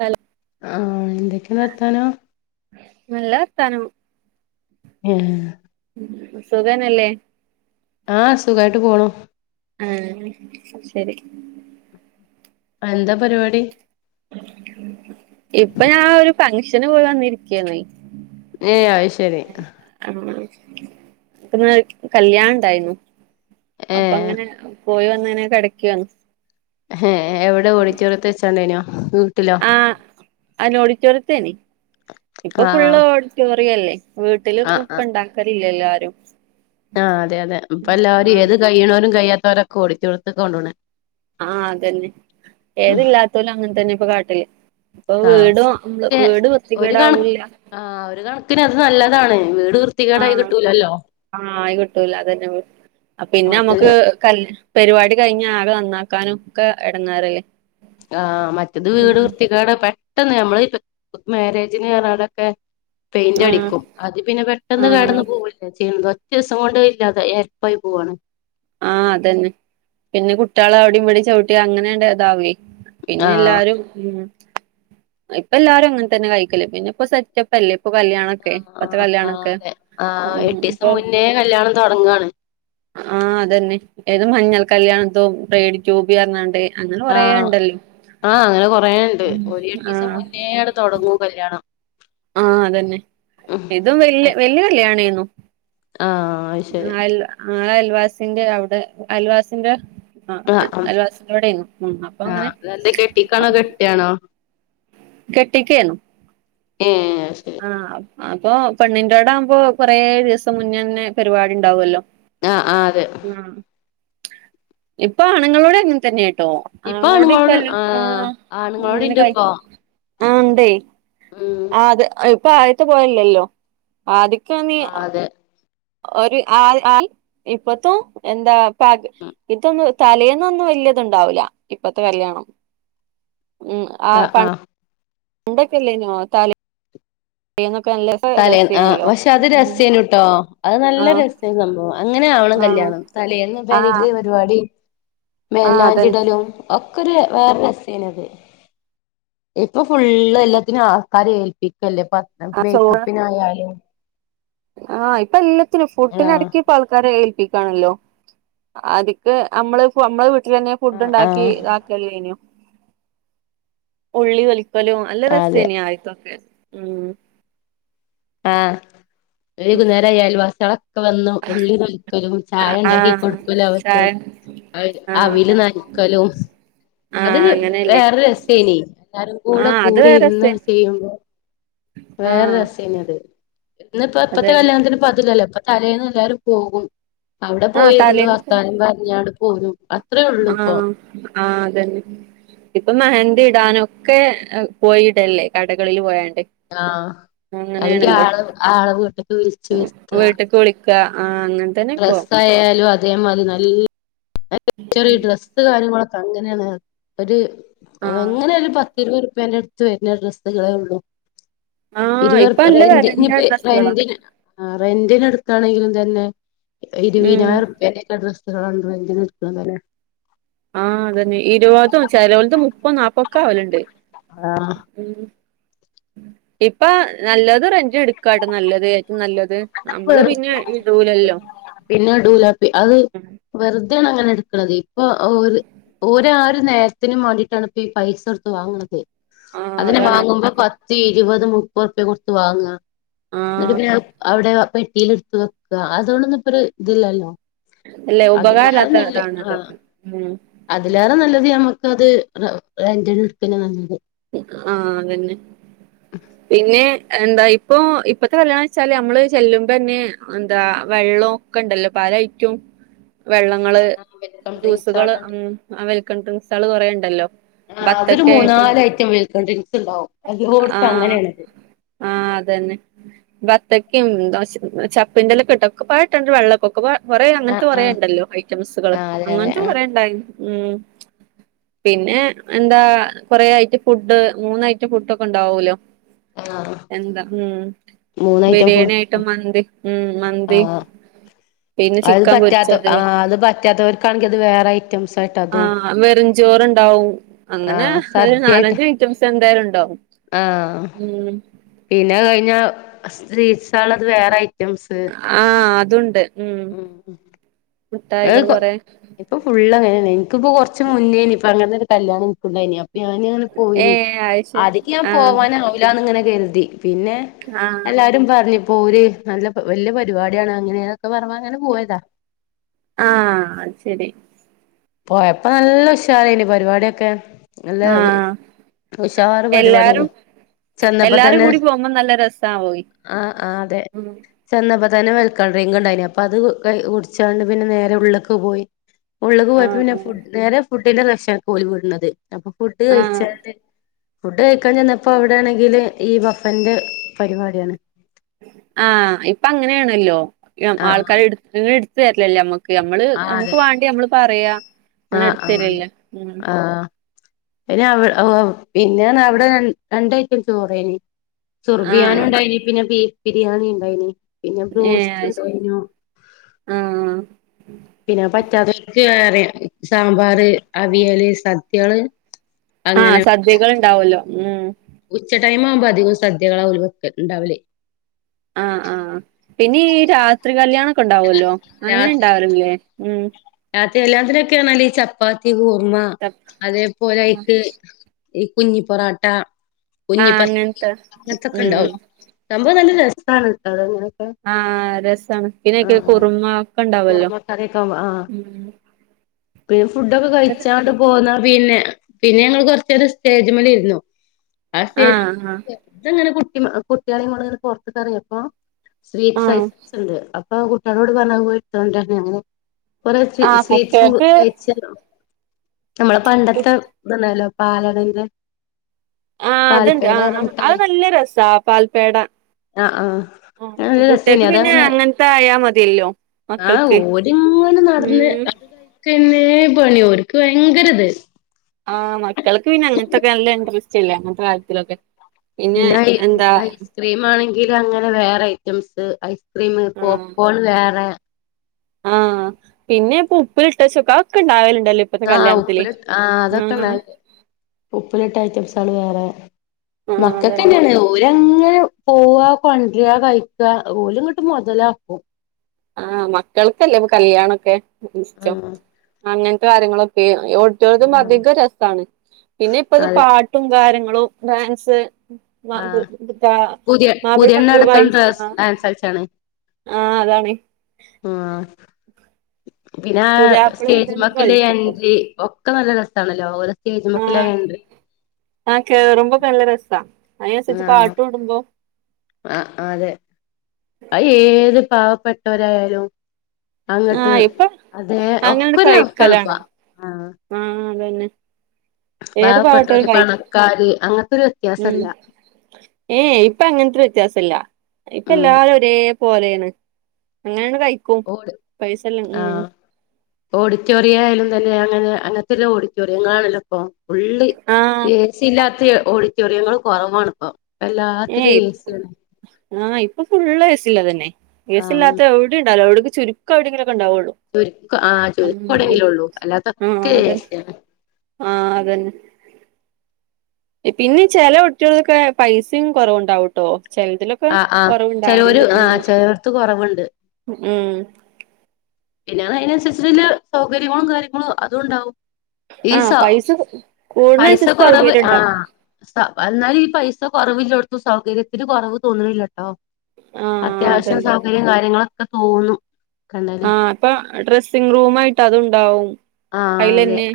Hello ആഹ് എന്തൊക്കേണി വർത്താനം നല്ല വർത്താനം ഉം സുഖന്നെല്ലേ ആ സുഖായിട്ട് പോണു ആഹ് ശരി [unintelligible] എന്താ പരിപാടി ഇപ്പൊ ഞാൻ ഒരു ഫംഗ്ഷന് പോയി വന്നിരിക്കാണ് ഉം അഹ് ശെരി ഇപ്പന്ന് കല്യാണം ഇണ്ടായിരുന്നു ഏഹ് അപ്പെങ്ങനെ പോയോ? ഇങ്ങനെ കെടക്കാണ് ഏ ഏ എവിടെ ഓഡിറ്റോറിയത്തിൽ വെച്ചാണ്ട്ന്യോ വീട്ടിലോ ആ ഓഡിറ്റോറിയത്തിലെനി ഇപ്പോ ആഹ് ഫുള്ളും ഓഡിറ്റോറിയല്ലേ വീട്ടിലും ഇപ്പോ ഇണ്ടാക്കലില്ല എല്ലാരും ആ അതെ അതെ ഇപ്പ എല്ലാരും ഏതു കയ്യുംന്നോരും കഴിയാ ഇവരോക്കെ ഓഡിറ്റോറിയത്ത്ക്കാ കൊണ്ടോണേ ആ അതന്നെ ഏതില്ലാത്തോലും അങ്ങനെ തന്നെ ഇപ്പം കാട്ടല് ഇപ്പൊ ആ വീടും പക്ഷേ വീട് വൃത്തികേടാവൂല്ല ആ ഒരു കണക്കിന് അത് നല്ലതാണ് വീട് ആ വൃത്തികേടായി കിട്ടൂലല്ലോ ആയി കിട്ടൂല അതെന്നെ പിന്നെ മറ്റത് നമ്മക്ക് കല്യാ പരിപാടി കഴിഞ്ഞാൽ ആകെ നന്നാക്കാനും ഒക്കെ എടങ്ങേറ ആ മറ്റത് വീട് വൃത്തികേട് പെ പെട്ടെന്ന് നമ്മള് മേരേജിന് പറഞ്ഞാണ്ടോക്കെ പെയിന്റ് ആഹ് അടിക്കും അത് പിന്നെ പെട്ടെന്ന് ആഹ് കേടന്ന് പോവല്ലേ ചെയ്യുന്നത് ഒറ്റ ദിവസം കൊണ്ട് ഇല്ലാതായി എരപ്പായി പോവാണ് ആ അതെന്നെ പിന്നെ കുട്ട്യേള് അവടിം ഇവടിം ചൗട്ടി അങ്ങനെണ്ട്താവെ ആഹ് പിന്നെല്ലാരും ഉം ഇപ്പല്ലാരും അങ്ങനെ തന്നെ കഴിക്കല് പിന്നെ ഇപ്പൊ സെറ്റപ്പല്ലേ ആ ആ ആ അതെ ആ ഉം എട്ടീസം മുന്നേ കല്യാണം തൊടങ്ങാണ് അതെന്നെ ഏതോ മഞ്ഞൾ കല്യാണത്തോ ബേഡി ക്യൂബിർ ഞാണ്ട് ആഹ് അങ്ങനെ കുറേയുണ്ട് ഉം ഓര് എട്ടിസം ആഹ് മുന്നേ തൊടങ്ങും കല്യാണം ആഹ് അതെന്നെ ഉം ഇതും വല്ല്യ അതെ വല്ല്യ കാല്യാണേന്നു ആഹ് അത് ശരി ആ ല്ല അല്ല ബസിന്റെ അവ്ടെ അയൽവാസിന്റെ ആഹ് അ ഉം അയൽവാസിന്റോടേന്നു ഉം അപ്പൊ അങ്ങനെ ആഹ് കെട്ടിക്കാണോ കെട്ടിയാണോ കെട്ടി കേനു ഏഹ് അത് ശരി അണോ അപ്പോ പെണ്ണിന്റെ അവ്ടെ ആവുമ്പോ കുറെ ദിവസം മുന്നേന്നെ പരിപാടി ഉണ്ടാവല്ലോ ആഹ് ആഹ് അതെ ഇപ്പ ആണുങ്ങളോടു അങ്ങനെതന്നെ ഇപ്പ ആണുങ്ങളൊട് ആ ആണ്ങ്ങളൊണ്ടിപ്പോ ആ ഉണ്ടേ ഉം അഹ് ഇപ്പ ആയത്തെ പോലല്ലല്ലോ ആദിക്കാന്നീ ആഹ് അതെ ഒര് ആഹ് ആ ഇപ്പത്തോ എന്താ പക ഇതൊന്നും തലേന്നൊന്നും വല്യ ദ്ണ്ടാവൂല ഇപ്പത്തെ കല്യാണം. ഉം, ആ ആഹ് പ ആഹ് ണ്ടക്കല്ലേ നോ തലേ എന്നൊ തലേന്ന് ആ പക്ഷേ അത് രസേനു ട്ടോ നല്ല ആഹ് രസേന്നു സംഭവം അങ്ങനെ ആവണം ആഹ് കല്യാണം തലേന്ന് ആഹ് പെരേക്ക് പരിവാടി ആഹ് അതന്നെ മൈലാഞ്ചിടലും ഒ ക്കൊര് വേറെ രസേനു അത്. ഇപ്പ ഫുളള് എല്ലാത്തിനും ആൾക്കാരെ ഏൽപ്പി ക്കല്ലെ പത് മേക്കപ്പിന് ആയാലും ആ ഇപ്പല്ല ഇത്ര ഫുഡിന് ആഹ് അടക്കിപ്പ ആൾക്കാരെ ഏൽപ്പി ക്കാണല്ലോ ആദിക്ക് അമ്മള് ഫു അമ്മള് വീ ട്ടിലെന്നെ ആഹ് ഫുഡ്ണ്ടാക്കി ആഹ് താക്കല്ലേനു. ഉള്ളി തൊലി ക്കലും നല്ല അതെ രസേനി ആദ്യത്തൊക്കെ. ഉം ആ ഏതു നേരായാലും [unintelligible] വന്ന് ഉള്ളി പൊളിക്കലും ചായ ഉണ്ടാക്കി ആഹ് കൊടുക്കലും അവർക്ക് ചായ ആഹ് അവീല് നനക്കലും അത് ആഹ് അങ്ങനെയല്ലേ വേറെര് രസേനീ ആഹ് അത് വേറെ സെ എല്ലാരുക്കൂടെക്കൂടിയിന്ന് ചെയ്യുമ്പോ വേറൊരു ആഹ് രസനിയത് ഇന്നിപ്പോ ഇപ്പത്തെ അതന്നെ കല്യാണത്തിപ്പോനതിലല്ലോ പ്പോ. തലേന്ന് എല്ലാരും പോകും ആഹ് അവടെപ്പോയിരുന്ന് തലേന്ന് വർത്താനപ്പറഞ്ഞാണ്ട്. [unintelligible] അത്രയൊള്ളൂഇപ്പം ആഹ് ആഹ് അതാന്. ഇപ്പോ മെഹന്തിടാനോക്കെ പോയിടല്ലേ. കടകളില് പോയി ആഹ്, അല്ലങ്കിൽ ആളെ വീട്ടിക്ക് വിളിച്ചു വെരുത്താ. വീട്ട്ക്ക് വിളിക്ക ആഹ് അങ്ങനെ തന്നെ ഇപ്പൊ ഡ്രെസ്സായാലും അത് അതെ മാതിരി നല്ല ചെറിയ ഡ്രസ്സ് കാര്യങ്ങളൊ അങ്ങെനെയാണ്. ഒര് ആഹ് അങ്ങനെയൊരു പ ഇരുന്നൂറുപ്പിന്റേടത്ത് വെരുന്നഡ്രസ്സ്കളെ ഉള്ളൂ. ആഹ് ഇപ്പൊ ഇരുവെർപ്പിക്ക് നല്ല റെന്റി വെലന്റെ നിപ്പോ ഡ്രസ്സുകളാ റെന്റിന് ആഹ്. റെന്റിനു എടുക്കാണങ്കിലും തന്നെ. ഉം ഇരുവിനായിരം ർപ്യ ൻറ്റെ ഡ്രസ്സ്‌ ആ റെന്റ്റിന് അത് പോലെ ആഹ്, അതെന്നെ. ഇരുപതും ചെലവലത്ത് മുപ്പത്തും നാപ്പതുമൊക്കെയാവലൊണ്ട്. ആഹ് ഇപ്പ നല്ലെത് റെന്റിനെടുക്കട്ട നല്ലെത് നല്ലത്. നമ്മള് വെറ്ത് പിന്നെ ഇടൂലല്ലോ പിന്നെ ഇടൂല അത് വെറ് വെറുതെആണിപ്പങ്ങനെയെടക്കണത്. ഇപ്പോ ഓര് ഓരോയാര് നേരത്തിന് മാണ്ടിട്ടാണിപ്പോപൈസ കൊടുത്തു വാങ്ങണത്. ആഹ് അതിന് അതാണ് മാങ്ങുമ്പം പത്തീ ഇരുപ്പതും മുപ്പറുപ്പിയും കൊടുത്ത് വാങ്ങാ ന്നട്ട് ആഹ് പിന്നെ അത് അത് പെട്ടിലെടുത്ത് വെക്കാ അതുകൊണ്ടൊന്നുയിപ്പരുതില്ലല്ലോ. അല്ലെ അതേലേറെ ഉപകാരല്ലാത്ത നല്ലത് ഇതാണ് ആ അതൊക്കെ ഉം അതിലേറെ നല്ലത് നമ്മക്ക് അത് റെന്റിനു ഇടക്കന്നെ നല്ലത് ആഹ് അതന്നെ. പിന്നെ എന്താ ഇപ്പോഴത്തെ കല്യാണം ന്ന് വെച്ചാൽ ഞമ്മൾ ചെല്ലുമ്പോ ന്നെ എന്താ വെള്ളോം ഒക്കെണ്ടല്ലോ പല ഐറ്റം വെക്കും വെള്ളങ്ങൾ ആഹ് വെൽക്കം ഡ്രിങ്ക്സ് ജ്യൂസുകൾ അവിടെ ഉണ്ട് വെൽകംഡ്രിങ്ക്സ് ജ്യൂസുകളായിട്ടിട്ട് ആഹ് അതൊരു ബത്തക്കായിട്ടും ആഹ് അതന്നെ [unintelligible] [unintelligible] കൊറേ അങ്ങനത്തെ ആഹ് കൊറേ ആഹ് ഉണ്ടല്ലോ ഐറ്റംസ്കള് ആഹ് അതെ അതെ അങ്ങനത്തെ ആഹ് കൊറേ ഉണ്ടായിന് ഉം പിന്നെ എന്താ കുറേ ഐറ്റം ഫുഡ് മൂന്ന് ഐറ്റം ഫുഡൊക്കെ ഉണ്ടാവൂല്ലോ ആഹ് എന്താ ഉം മൂന്നഐറ്റം ബിരിയാണി ഫുഡ് ആയിട്ടും മന്തി ഉം മന്തി ആഹ് പിന്നെ അത് ചിക്കൻ പറ്റാത്ത പൊരിച്ചത് ആ അത് പറ്റാത്തവർക്കാണെങ്കിൽ അത് വേറെ ഐറ്റംസായിട്ട് അതും ചോറുണ്ടാവും അങ്ങനെ ഒരു നാലഞ്ച് ഐറ്റംസ് എന്തായാലും ഉണ്ടാവും ആ ഉം പിന്നെ അത് കഴിഞ്ഞാ സ്ട്രി സൽ അത്‌ വേറെ ഐ ആഹ് അതുണ്ട് ഉം മുട്ടായികൾ കൊറെ [unintelligible] ഇപ്പം ഫുള്ള് അങ്ങനെ ന്നെനി ഇന്ക് പ്പം കൂർച്ചി മുന്നേ നി പ അങ്ങൻ കല്യാണം ഇൻക്കുണ്ടായിനി അപ് ഞാൻ ങ്ങനെ ഏ പോയിനി അയ്ശരി ആതിക്ക് ഞാൻ ആഹ് പോവനാവൂല ന്ന് ങ്ങനെ കരുതി. പിന്നെ ആഹ് എല്ലാരും പറഞ്ഞ് പോര് നല്ല വല്ല്യ പരിപാടി ആണ് അങ്ങനെ ഒക്കെ പറഞ്ഞപ്പോ പോയതാ ആ അത് ശരി പോയപ്പോ നല്ല ഉഷാറേനി പരിപാടി ഒക്കെ നല്ല ആഹ് ഉഷാർ പരിപാടി ആനി. എല്ലാരും ചെന്നപ്പോ എല്ലാരും തന്നെ കൂടി പോകുമ്പോ നല്ല രസാവോയ് ആഹ് ആഹ് അതേ ഉം ചെന്നപ്പോ പിന്നെ വെൽക്കം ഡ്രിങ്ക് ഉണ്ടയിനി പിന്നെ അത് കുടിച്ചാണ്ട് നേരെ ഉള്ളിക്ക് പോയി. ഉള്ളിക്ക് പോയി ന്നെ ആഹ് ഫുഡ് നേരെ [unintelligible] അപ്പ ഫുഡ് ആഹ് ആഹ് കഴിച്ചാണ്ട് ഫുഡ് കഴിക്കാൻ ചെന്നപ്പോ അവിടെണെങ്കിൽ ഈ വഫന്റെ പരിപാടിയാണ്. ആഹ് ഇപ്പോ അങ്ങനെ ണല്ലോ. ആഹ് ആൾക്കാർ ഇടത് ര് ല്ല്ലേ മ്മക്ക് ക്ക് നമ്മള് ആഹ് അതെ നമക്ക് വാണ്ടയ് നമ്മള്പറയാ ആഹ് ആഹാ ആഹ് അയ്ന് അവ് അ പിന്നെ അവിടെരണ്ടയ്റ്റം ചോറ് ഏനി സുർ ആഹ് ബിയാനുണ്ടായി നി പിന്നെ ബീഫ് ബിരിയാണി ഇണ്ടായിനി പിന്നെ ഏ അയ്ശരി ബ്രോസ്റ്റ്ണ്ടായി നു ആഹ് പിന്നെ പ റ്റാത്തോൽക്ക് വേറിം സാമ്പാറ് അവിയല് സദ്യ കള് ആ സദ്യകള്ണ്ടാ വല്ലേ ഉം ഉച്ച ടൈമ് ആവുമ്പോ അധികും സദ്യകളാ ഒല് വ ഉണ്ടാകല് ആ ആ പിന്നെ ഈ രാത്രി കല്യാണം ക്കെ ണ്ടാവല്ലേ അങ്ങനെ രാത്രി ണ്ടാവല്‌ല്ലേ മ് രാത്രി കല്യാണത്തിനെക്കെ ചെന്നാല് ഈ ചപ്പാത്തി കുറു മ അതേപോലെ ആ അയിക്ക് ഈ കുഞ്ഞി പെറാട്ട ആ കുഞ്ഞി പത്തിരി അങ്ങനത്തെ അങ്ങൻ ഉം ത്തെക്കെണ്ടാവും സംഭവം നല്ല രസാണ് അതെങ്ങനെ ആ രസാണ് പിന്നെ അയ്ക്ക് കുറുമ ഒക്കെ ണ്ടാവുല്ലോ കുറുമ ഉം ബീഫ് ഫുടൊക്കെ കയിച്ചാണ്ട് പോന്നാ പിന്നെ പിന്നെ ഞങ്ങള് കൊർച്ചേരംസ്റ്റേജിമ്മ്ല് ഇരുന്നു ആ സ്റ്റേജിമല് വെറുതെ ങ്ങനെ കുത്ത ക്കിം കുട്ടിയോളികൊണ്ട് ങ്ങനെ പൊർത്ത്ക്ക് എറങ്ങിയപ്പോ ആ സ്വീറ്റ്സ് ഐറ്റംസ്ണ്ട് അപ്പൊ ആ കുട്ടികളോട് പറഞ്ഞ് അത് പോയിട്ത്ത്കൊണ്ടരാന് അങ്ങനെ ഓരോ ആ സ്വീറ്റ്സുണ്ട് കുട്ടികൾക്ക് കഴിച്ചാല്ലോ നമ്മളെ പണ്ടത്തെ ത്ണ്ടാലോ പാലടന്റെ ആ അത്ണ്ട് ആ പാൽപേട ആ അഹ് മിഠായി നല്ല രസാ പാൽ പേടാ ആഹ് ആഹ് ഉം നല്ല രസേനി കുട്ടിയാക്ക് പിന്നെ അതങ്ങനെ അങ്ങൻത്തായാമതില്ലോ മക്കൾക്ക് കുത്തർന്ന് ഉം അത് കഴിക്ക് പിന്നെ പണി ഓർക്ക് ഭയങ്കര ഇത് ആഹ് മ ട്ടൊൾക്ക് പിന്നെ [unintelligible] ചില കാര്യത്തിലൊക്കെ പിന്നെ ഈ ഐസ്ക്രീം ആണെങ്കി ഇതിൽ അങ്ങനെ വേറെ ഐറ്റംസ് മ് ആ പോപ്കോൺ വേറെ ആ പിന്നെ ഇപ്പോ ഉപ്പിലിട്ട് അതൊ [unintelligible] ആ ആ അതൊക്കെണ്ടാര്ന്ന് ഉപ്പിലിട്ട ഐറ്റംസ് വേറെ ആ മക്കൾക്ക് അതന്നെ തന്നെ ഒരങ്ങ് പോവാ കൊണ്ട് വരുക കഴിക്കുവാ ഒര് അങ്ങോട്ട്‌ മുതലാക്കും ആ മക്കൾക്കല്ലേ ഇപ്പോ കല്യാണം ക്കെ ഇഷ്ടം ആഹ് കാര്യങ്ങളൊക്കെ കുട്ടികൾക്ക് ആഹ് അധികം രസാണ് പിന്നെ ഇപ്പഴത്തെ അതെ പാട്ടും കാര്യങ്ങളു ഗ്രൂപ്പ് ഡാൻസ് പുതിയ പുതിയണ്ണടക്കം ഡ്രസ് ഡാൻസ് [unintelligible] ആ അതാണ് ആ പിന്നെ പുതിയാപ്പളേം പുതിയണ്ണൊക്കെ സ്റ്റേജിമലേക്കില് കളിക്കും അഞ്ച് ഒക്കെ നല്ല രസ [unintelligible] ആഹാ കയറുമ്പോ [unintelligible] രസാ. അതിനനുസരിച്ച് പാട്ടും ഇടുമ്പോ ആ ആ അതെ. അയ് ഏത് പാ പെട്ടവരായാലും അങ്ങോട്ട്‌ ആഹ് ഇപ്പൊ അതേ അങ്ങനണ്ട് ഒക്കെ ഒരു [unintelligible] ആ എന്ത്വന്നെ ഏതു പാവപെട്ടവരും കഴിക്കും പണക്കാര് അങ്ങനത്തൊരു ഉം വ്യത്യാസല്ല ഏ ഇപ്പോ അങ്ങനത്തെ വ്യ ത്യാസ ഇല്ല. ഇപ്പൊ ഉം എല്ലാരും ഒരേ പോലെയാണ്. അങ്ങനെയാണ് കഴി ക്കും. പൈസയില്ല മ് മ് ഓഡിറ്റോറിയം ആയാലും [unintelligible] അങ്ങനെ അങ്ങനത്തുള്ള ഓഡിറ്റോറിയങ്ങളാണലോ ഇപ്പൊ. ഫുള്ളി ആഹ് ഏസിയില്ലാ ത്ത ഓഡിറ്റോറിയങ്ങള് കൊറവാണിപ്പം. എല്ലാത്തിലും ഏസിയന്നെ. പ്പം ഫുള്ള് എ സീ ള്ളതന്നെ എ സി ഇല്ലാത്തെ എവിടെയും ഉണ്ടാകില്ല എവി ചുരുക്കം എവിടെയെങ്കിലും ചുരുക്കം ആഹ് ചുരുക്കം എവിടെ എങ്കിലും ഉള്ളൂ ആഹ് അല്ലാത്തൊക്കെ എ അതന്നെ സി ആണ് ആഹ് അതന്നെ പിന്നെ ചില വീട്ടിലൊക്കെ പൈസിം കൊറവുണ്ടാവും ട്ടോ ചിലതിലൊക്കെ ആ ആ ചിലവര് കുറവുണ്ടാവലുണ്ട് ആ ഉം ചിലവർക്ക് കുറവുണ്ട് ഉം പിന്നെ അതിനനുസരിച്ച് വല്യ സൗകര്യങ്ങളും കാര്യങ്ങളും അതും ഉണ്ടാവും ഈ സ ആഹ് പൈസ പൈസ കൂടുന്നനുസരിച്ച് കുറവ് സൗകര്യം ഉണ്ടാവും ആഹ് പൈസ എന്നാലും ഈ പൈസ കുറവില്ലോടുത്ത് സൗകര്യത്തിന് കൊറവ് തോന്നുണില്ല ട്ടോ ആഹ് അത്യാവശ്യം അതന്നെ സൗകര്യം കാര്യങ്ങള് അതൊക്കെ തോന്നും കണ്ടാല് ആഹ് ഇപ്പം ഡ്രസ്സിങ് റൂമായിട്ട് അതുണ്ടാവും ആഹ് അതെ അയിലന്നെ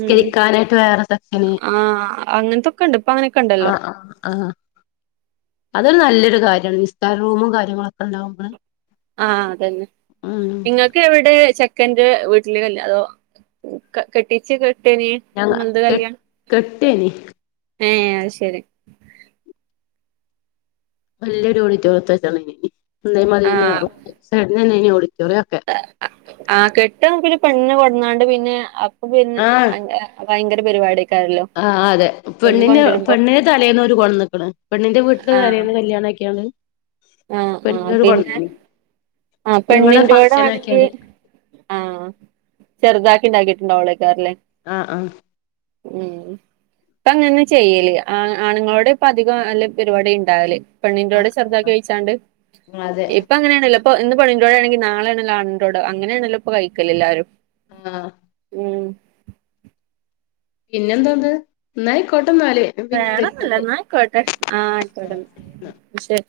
ഉം വേറെ സെക്ഷന് ആഹ് അങ്ങനൊത്തൊക്കെ ഇണ്ട് ഇപ്പം അങ്ങനെക്കെ ഇണ്ടല്ലോ ആഹ് ആഹ് ആഹ് അതൊരു നല്ലൊരു കാര്യാണ് നിസ്കാര റൂമും കാര്യങ്ങളും ഒക്കെ ഉണ്ടാവുമ്പളെ ആഹ് അതെന്നെ നിങ്ങക്ക് എവിടെ ചെ ക്കന്റെ വീട്ടിലേക്ക് തന്നോ അതോ ക കെട്ടിച്ച് കെട്ടേന് ഞ ഇങ്ങൾത് കെ കല്യാണം കെട്ടിനി ഏഹ് അത് ശെരി നല്ലൊരു [unintelligible] [unintelligible] [unintelligible] ഒളി ആഹ് [unintelligible] ഒക്കെ ആഹ് കെട്ട് ആങ്കില് പെണ്ണ് കൊണ്ടരാണ്ട് പിന്നെ പിൻ ആഹ് ആൻ്റെ ഫയങ്കര പരുപാടി ആഹ് അതേ പെണ്ണിന് പെണ്ണിനെ തലേന്ന് അവര് കൊണ്ട്ന്നേക്കണ് പെണ്ണിന്റെ വീട്ടില് ആഹ് തലേന്ന് കല്യാണം ആക്കിയാണ് ആഹ് ആഹ് പിന്നെ ആഹ് പിന്നെ ഇവിടെ പെണ്ണിന്റൂടെ ഫംഗ്ഷൻ വേണെങ്കി ആക്കിയാണ്ട് ആഹ് ചെറുതാക്കി ഇണ്ടാക്കി ണ്ട് അവിടെ [unintelligible] ല്ലേ ആഹ് ആഹ് ഉം ഇപ്പം അങ്ങനെ ചെയ്യല് ആ ആണുങ്ങളോട് ഇപ്പതികം അല്ലേ പരുപാടി ഇണ്ടാവല് പെണ്ണിന്റവിടെ ആഹ് [unintelligible] ച്ചാണ്ട് ആഹ് അതെ ഇപ്പോ അങ്ങനെ ആണെല്ലോ ഇപ്പോ ഇന്ന് പെണ്ണിൻ്റോടെണെങ്കി നാളേണല്ലോ ആണിൻ്റോടെ അങ്ങനെയണല്ലോ ഇപ്പൊ കഴിക്കല് എല്ലാരും. ആഹ് ഉം പിന്നെ എന്തോന്ന് ന്നാ ആയിക്കോട്ടെ എന്നാല് ഞാൻ പിന്നെ വിളിക്കണ്ട് വെറൊന്നൂല്ലാ ന്നായികോട്ടെ ആഹ് ആ ആയിക്കോട്ടെ ശരി ന്നാ ശെരി